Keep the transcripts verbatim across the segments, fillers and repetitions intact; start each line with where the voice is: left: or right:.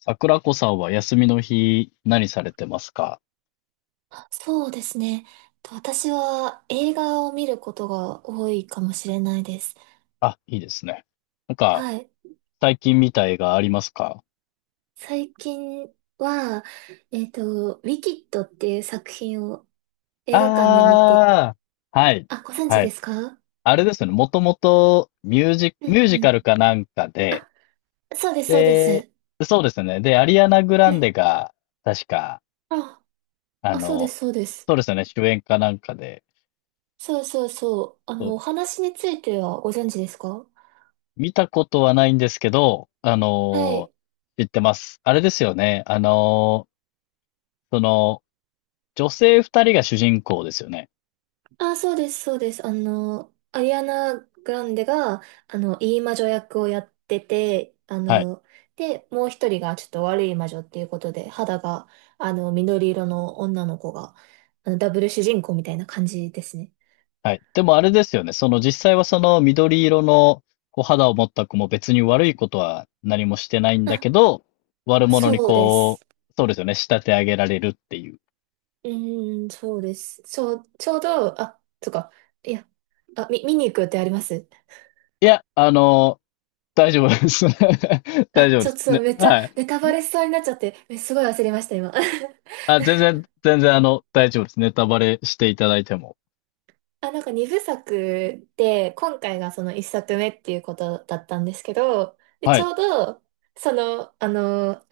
left: 桜子さんは休みの日何されてますか？
right: あ、そうですね。と私は映画を見ることが多いかもしれないです。
left: あ、いいですね。なんか、
right: はい。
left: 最近見たいがありますか？
right: 最近は、えっと、ウィキッドっていう作品を映画館で見て、
left: ああー、はい、
right: あ、ご存知
left: は
right: で
left: い。
right: すか？
left: あれですね、もともとミュージ、
right: う
left: ミ
right: ん
left: ュージ
right: う
left: カ
right: ん。
left: ルかなんかで、
right: あ、そうです、そうで
left: で、
right: す。
left: そうですね。で、アリアナ・グラン
right: ね。
left: デが、確か、
right: あ、
left: あ
right: あ、そうで
left: の、
right: す、そうです。
left: そうですね、主演かなんかで、
right: そうそうそう。あ
left: そう
right: の、
left: で
right: お
left: す。
right: 話についてはご存知ですか？
left: 見たことはないんですけど、あ
right: は
left: の、
right: い。
left: 知ってます。あれですよね、あの、その、じょせいふたりが主人公ですよね。
right: あ、そうです、そうです。あの、アリアナ・グランデが、あの、いい魔女役をやってて、あ
left: はい。
right: の、で、もう一人がちょっと悪い魔女っていうことで、肌が、あの、緑色の女の子が、あの、ダブル主人公みたいな感じですね。
left: はい。でもあれですよね。その実際はその緑色のこう肌を持った子も別に悪いことは何もしてないん
right: あ、
left: だけど、悪者に
right: そうで
left: こ
right: す。
left: う、そうですよね。仕立て上げられるっていう。
right: うーん、そうです。そう、ちょうど、あ、そっか。いや、あ、み、見に行くってあります？
left: いや、あの、大丈夫です。大
right: あ、
left: 丈夫
right: ち
left: で
right: ょっと
left: す。
right: そう、
left: ね。
right: めっちゃ
left: はい。
right: ネタバレしそうになっちゃって、えすごい焦りました、今。
left: あ、全然、全然あの、大丈夫です。ネタバレしていただいても。
right: あ、なんか二部作で、今回がその一作目っていうことだったんですけど、で、
left: は
right: ち
left: い。
right: ょうど、その、あの、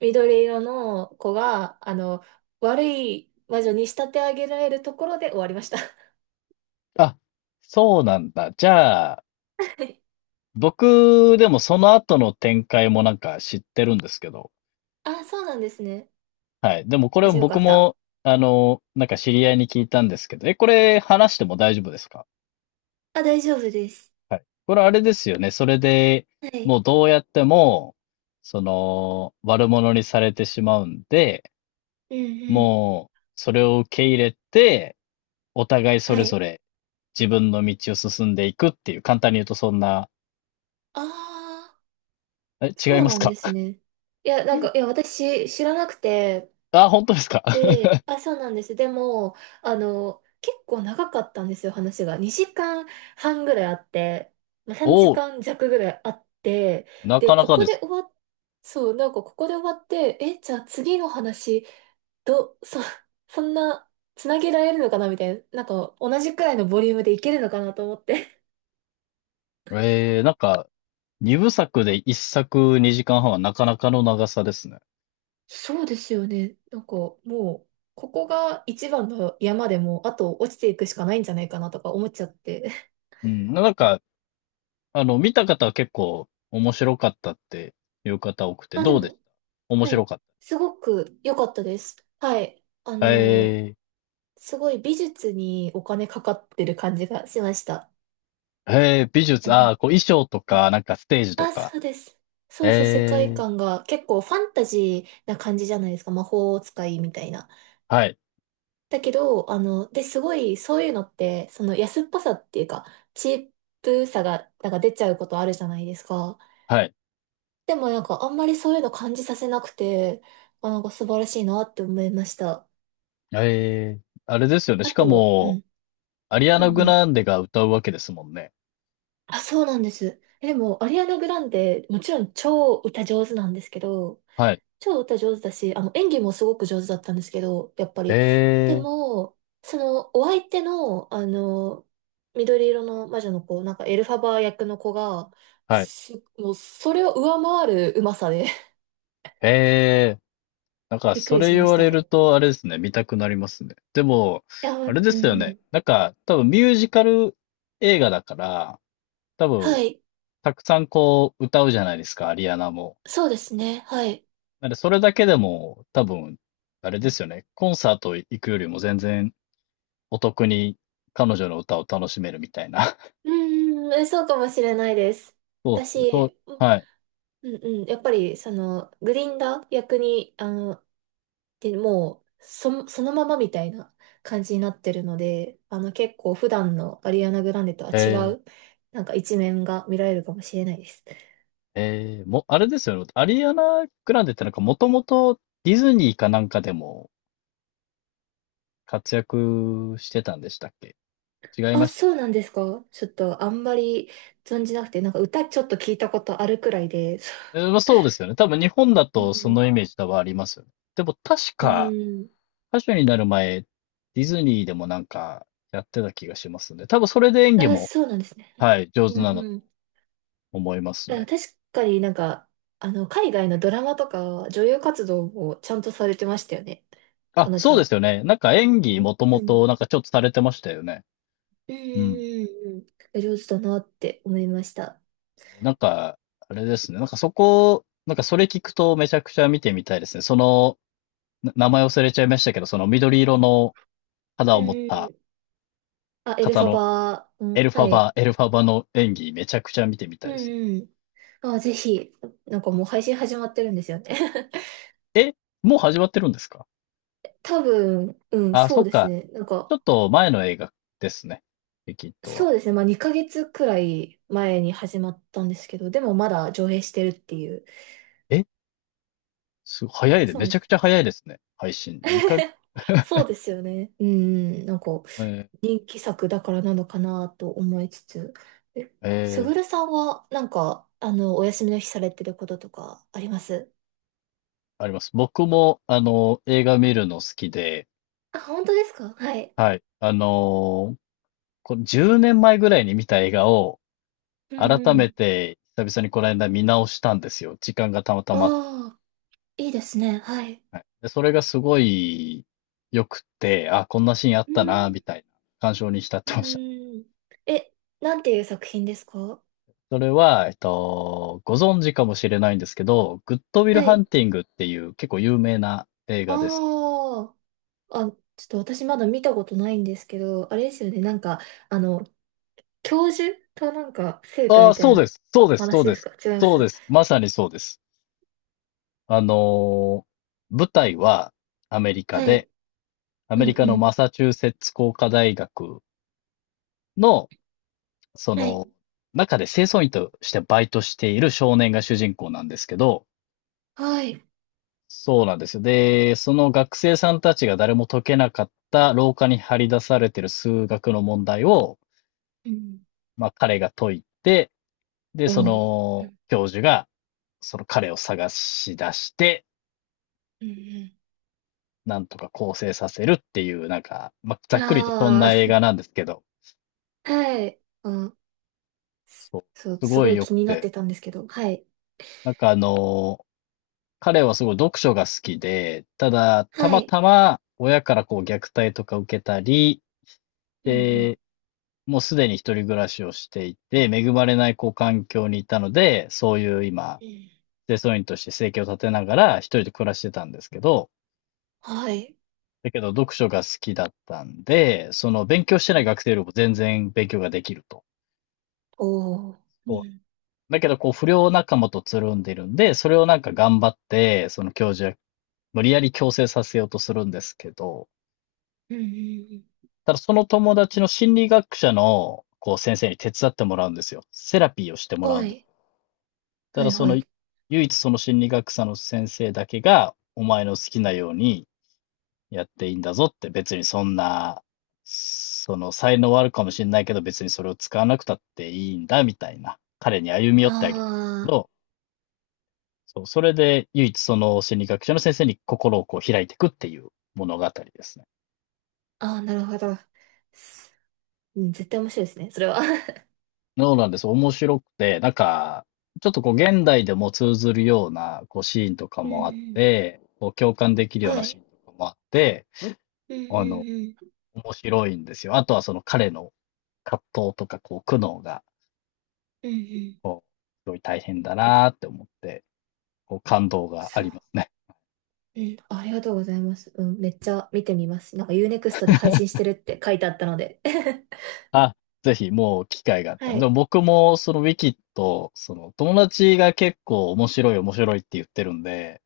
right: 緑色の子が、あの、悪い魔女に仕立て上げられるところで終わりました。は
left: あ、そうなんだ。じゃあ、
right: い。
left: 僕でもその後の展開もなんか知ってるんですけど。
right: あ、そうなんですね。
left: はい。でもこ
right: あ、
left: れ
right: じゃあよか
left: 僕
right: った。
left: も、あの、なんか知り合いに聞いたんですけど、え、これ話しても大丈夫ですか？
right: あ、大丈夫です。
left: はい。これあれですよね。それで、
right: は
left: も
right: い。
left: うどうやっても、その、悪者にされてしまうんで、
right: うんうん。
left: もう、それを受け入れて、お互いそ
right: は
left: れぞ
right: い。
left: れ自分の道を進んでいくっていう、簡単に言うとそんな、
right: ああ、
left: え、違
right: そ
left: い
right: う
left: ます
right: なんで
left: か？
right: すね。いや、なんか、いや、私知らなくて、
left: あ、本当ですか？
right: ええ、あ、そうなんです。でも、あの、結構長かったんですよ、話が。にじかんはんぐらいあって、まあ、
left: お
right: 3
left: お、
right: 時間弱ぐらいあって、
left: な
right: で、
left: かな
right: こ
left: か
right: こ
left: で
right: で
left: す
right: 終わっ、そう、なんかここで終わって、え、じゃあ次の話、ど、そ、そんな、つなげられるのかなみたいな、なんか同じくらいのボリュームでいけるのかなと思って。
left: ね。えー、なんか、にぶさくで一作にじかんはんはんはなかなかの長さですね。
right: そうですよね。なんかもう、ここが一番の山でも、あと落ちていくしかないんじゃないかなとか思っちゃって。
left: うん。なんか、あの、見た方は結構面白かったっていう方多くて、
right: あ、で
left: どうでし
right: も、
left: た？面
right: は
left: 白
right: い。
left: かっ
right: すごく良かったです。はい。あ
left: た。
right: の、
left: え
right: すごい美術にお金かかってる感じがしました。
left: ー、えー、美
right: あ
left: 術、ああ、
right: の、
left: こう衣装と
right: はい。
left: か、なんかステージと
right: あ、
left: か。
right: そうです。そうそう、世界
left: えー、
right: 観が結構ファンタジーな感じじゃないですか。魔法使いみたいな。
left: はい、
right: だけど、あの、で、すごい、そういうのって、その安っぽさっていうか、チープさが、なんか出ちゃうことあるじゃないですか。
left: はい。
right: でもなんか、あんまりそういうの感じさせなくて、あ、なんか素晴らしいなって思いました。
left: えー、あれですよね。
right: あ
left: しか
right: と、う
left: も、
right: ん。
left: アリア
right: う
left: ナ・
right: ん
left: グ
right: うん、
left: ランデが歌うわけですもんね。
right: あ、そうなんです。え、でも、アリアナ・グランデ、もちろん超歌上手なんですけど、
left: はい。
right: 超歌上手だし、あの、演技もすごく上手だったんですけど、やっぱり。で
left: えー、
right: も、その、お相手の、あの、緑色の魔女の子、なんかエルファバー役の子が、
left: はい。
right: す、もう、それを上回るうまさで。
left: えー、なん か、
right: びっく
left: そ
right: り
left: れ
right: しま
left: 言
right: し
left: わ
right: た
left: れる
right: ね。
left: と、あれですね、見たくなりますね。でも、
right: いや、う
left: あ
right: ん
left: れで
right: う
left: すよね。
right: ん。
left: なんか、多分ミュージカル映画だから、多
right: は
left: 分、
right: い。
left: たくさんこう歌うじゃないですか、アリアナも。
right: そうですね。はい。
left: なんでそれだけでも多分、あれですよね、コンサート行くよりも全然お得に彼女の歌を楽しめるみたいな。
right: うんうんうん、えそうかもしれないです。
left: そうですね、そう、
right: 私、
left: はい。
right: うんうん。やっぱり、その、グリンダー役に、あの、で、もう、そ、そのままみたいな感じになってるので、あの、結構普段のアリアナ・グランデとは違
left: えー、
right: う、なんか一面が見られるかもしれないです。
left: えー、も、あれですよね、アリアナ・グランデってなんかもともとディズニーかなんかでも活躍してたんでしたっけ？違い
right: あ、
left: まし
right: そうなんですか？ちょっとあんまり存じなくて、なんか歌ちょっと聞いたことあるくらいで。
left: た。えー、まあそうで すよね。多分日本だ
right: う
left: とそ
right: ん
left: のイメージ多分ありますよね。でも確
right: うん。
left: か、
right: うん。
left: 歌手になる前、ディズニーでもなんかやってた気がしますね。多分それで演技
right: あ、
left: も、
right: そうなんですね。
left: はい、上
right: う
left: 手なん
right: ん
left: だと
right: うん。
left: 思います
right: あ、確
left: ね。
right: かになんか、あの、海外のドラマとか、女優活動もちゃんとされてましたよね。
left: あ、
right: 彼
left: そ
right: 女
left: うで
right: は。
left: すよね。なんか演技
right: うん
left: もとも
right: うん。
left: となんかちょっとされてましたよね。
right: うんう
left: うん。
right: んうんうん。上手だなって思いました。
left: なんか、あれですね。なんかそこ、なんかそれ聞くとめちゃくちゃ見てみたいですね。その、な名前忘れちゃいましたけど、その緑色の肌
right: う
left: を
right: ん
left: 持っ
right: う
left: た
right: ん。あ、エル
left: 方
right: ファ
left: の
right: バー、う
left: エ
right: ん、
left: ルフ
right: は
left: ァバ、
right: い。
left: エルファバの演技めちゃくちゃ見てみたいですね。
right: うんうん。あ、ぜひ、なんかもう配信始まってるんですよね。
left: え、もう始まってるんですか？
right: 多分、うん、
left: あ、
right: そ
left: そ
right: う
left: っ
right: です
left: か。
right: ね。なん
left: ちょ
right: か、
left: っと前の映画ですね。リキッドは。
right: そうですね。まあにかげつくらい前に始まったんですけど、でもまだ上映してるっていう。
left: えすい、早いで、
right: そう
left: め
right: で
left: ち
right: す
left: ゃく
right: ね。
left: ちゃ早いですね。配信。にかげつ、
right: そ うですよね。うん、なんか
left: えー
right: 人気作だからなのかなと思いつつ。え、
left: え
right: す
left: ー
right: ぐるさんはなんか、あの、お休みの日されてることとかあります？
left: あります。僕も、あの、映画見るの好きで、
right: あ、本当ですか？はい。
left: あの、こじゅうねんまえぐらいに見た映画を、
right: うんう
left: 改め
right: ん。
left: て、久々にこの間見直したんですよ。時間がたまた
right: あ
left: ま。
right: あ、いいですね。はい。
left: はい。で、それがすごい良くて、あ、こんなシーンあっ
right: う
left: たな、
right: ん。
left: みたいな、感傷に浸っ
right: う
left: てました。
right: ん。え、なんていう作品ですか？
left: それは、えっと、ご存知かもしれないんですけど、グッドウィル
right: は
left: ハン
right: い。
left: ティングっていう結構有名な映画です。
right: ああ、あ、ちょっと私まだ見たことないんですけど、あれですよね。なんか、あの、教授となんか生徒
left: ああ、
right: みた
left: そ
right: い
left: うで
right: な
left: す。そうです。そ
right: 話
left: う
right: で
left: で
right: す
left: す。
right: か？違いま
left: そうで
right: す？
left: す。まさにそうです。あのー舞台はアメリカ
right: は
left: で、
right: い。
left: ア
right: う
left: メ
right: ん
left: リカ
right: う
left: の
right: ん。
left: マサチューセッツ工科大学の、そ
right: はい。
left: の、中で清掃員としてバイトしている少年が主人公なんですけど、
right: はい。
left: そうなんですよ。で、その学生さんたちが誰も解けなかった廊下に張り出されている数学の問題を、
right: うん。
left: まあ彼が解いて、で、
right: おお
left: そ
right: ー。う
left: の
right: ん
left: 教授がその彼を探し出して、
right: うん
left: なんとか構成させるっていう、なんか、まあ、ざ
right: うん、
left: っくりとそん
right: あ
left: な映画なんですけど、
right: あ、はい。うん、
left: そう、
right: そう、
left: す
right: す
left: ご
right: ご
left: い
right: い
left: 良
right: 気
left: く
right: になって
left: て、
right: たんですけど。はい。
left: なんかあの、彼はすごい読書が好きで、ただ、た
right: は
left: ま
right: い。
left: たま親からこう虐待とか受けたり、
right: うんうん
left: で、もうすでに一人暮らしをしていて、恵まれないこう環境にいたので、そういう今、
right: うん、
left: 清掃員として生計を立てながら一人で暮らしてたんですけど、
right: はい。
left: だけど、読書が好きだったんで、その勉強して
right: う
left: ない
right: ん、
left: 学生よりも全然勉強ができると。
right: おお。う
left: そ
right: ん
left: うだけど、こう、不良仲間とつるんでるんで、それをなんか頑張って、その教授は無理やり強制させようとするんですけど、
right: うんうん
left: ただその友達の心理学者の、こう、先生に手伝ってもらうんですよ。セラピーをしても
right: うん、
left: らうん
right: は
left: です。
right: い。
left: た
right: は
left: だ
right: い
left: そ
right: は
left: の、
right: い。
left: 唯一その心理学者の先生だけが、お前の好きなようにやっていいんだぞって別にそんな、その才能はあるかもしれないけど別にそれを使わなくたっていいんだみたいな、彼に歩み寄っ
right: あ
left: てあげるんですけど、そう、それで唯一その心理学者の先生に心をこう開いていくっていう物語ですね。
right: あ、ああ、なるほど。すうん、絶対面白いですね、それは。
left: そうなんです。面白くて、なんか、ちょっとこう現代でも通ずるようなこうシーンとか
right: うんう
left: もあっ
right: ん
left: て、こう共感でき るよう
right: は
left: なシーン
right: い。
left: とかもあって、
right: うんう
left: あの、
right: んうん
left: 面白いんですよ。あとはその彼の葛藤とかこう苦悩が
right: うんうん、
left: こう、すごい大変だなーって思って、こう、感動があ
right: そう。
left: りますね。
right: うん、ありがとうございます。うん、めっちゃ見てみます。なんか u ネクストで配信してるって書いてあったので。
left: あ、ぜひもう機会があった
right: は
left: ら。でも
right: い。
left: 僕もそのウィキッド、その友達が結構面白い面白いって言ってるんで、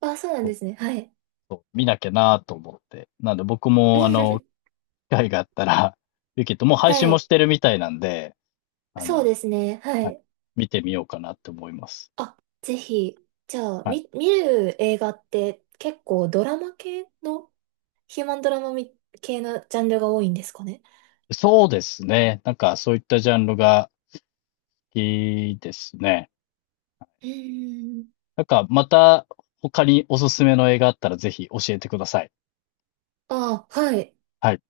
right: あ、そうなん
left: そ
right: で
left: う
right: すね。はい。
left: そう見なきゃなーと思って。なんで僕もあの、機 会があったら、ウィキッドもう配
right: は
left: 信も
right: い。
left: してるみたいなんで、あ
right: そう
left: の、
right: ですね。は
left: はい、
right: い。
left: 見てみようかなって思います。
right: あ、ぜひ。じゃあ、
left: はい。
right: み、見る映画って結構ドラマ系の、ヒューマンドラマみ系のジャンルが多いんですかね。
left: そうですね。なんかそういったジャンルがいいですね。
right: うーん。
left: なんか、また他におすすめの映画あったらぜひ教えてください。
right: あ、はい。
left: はい。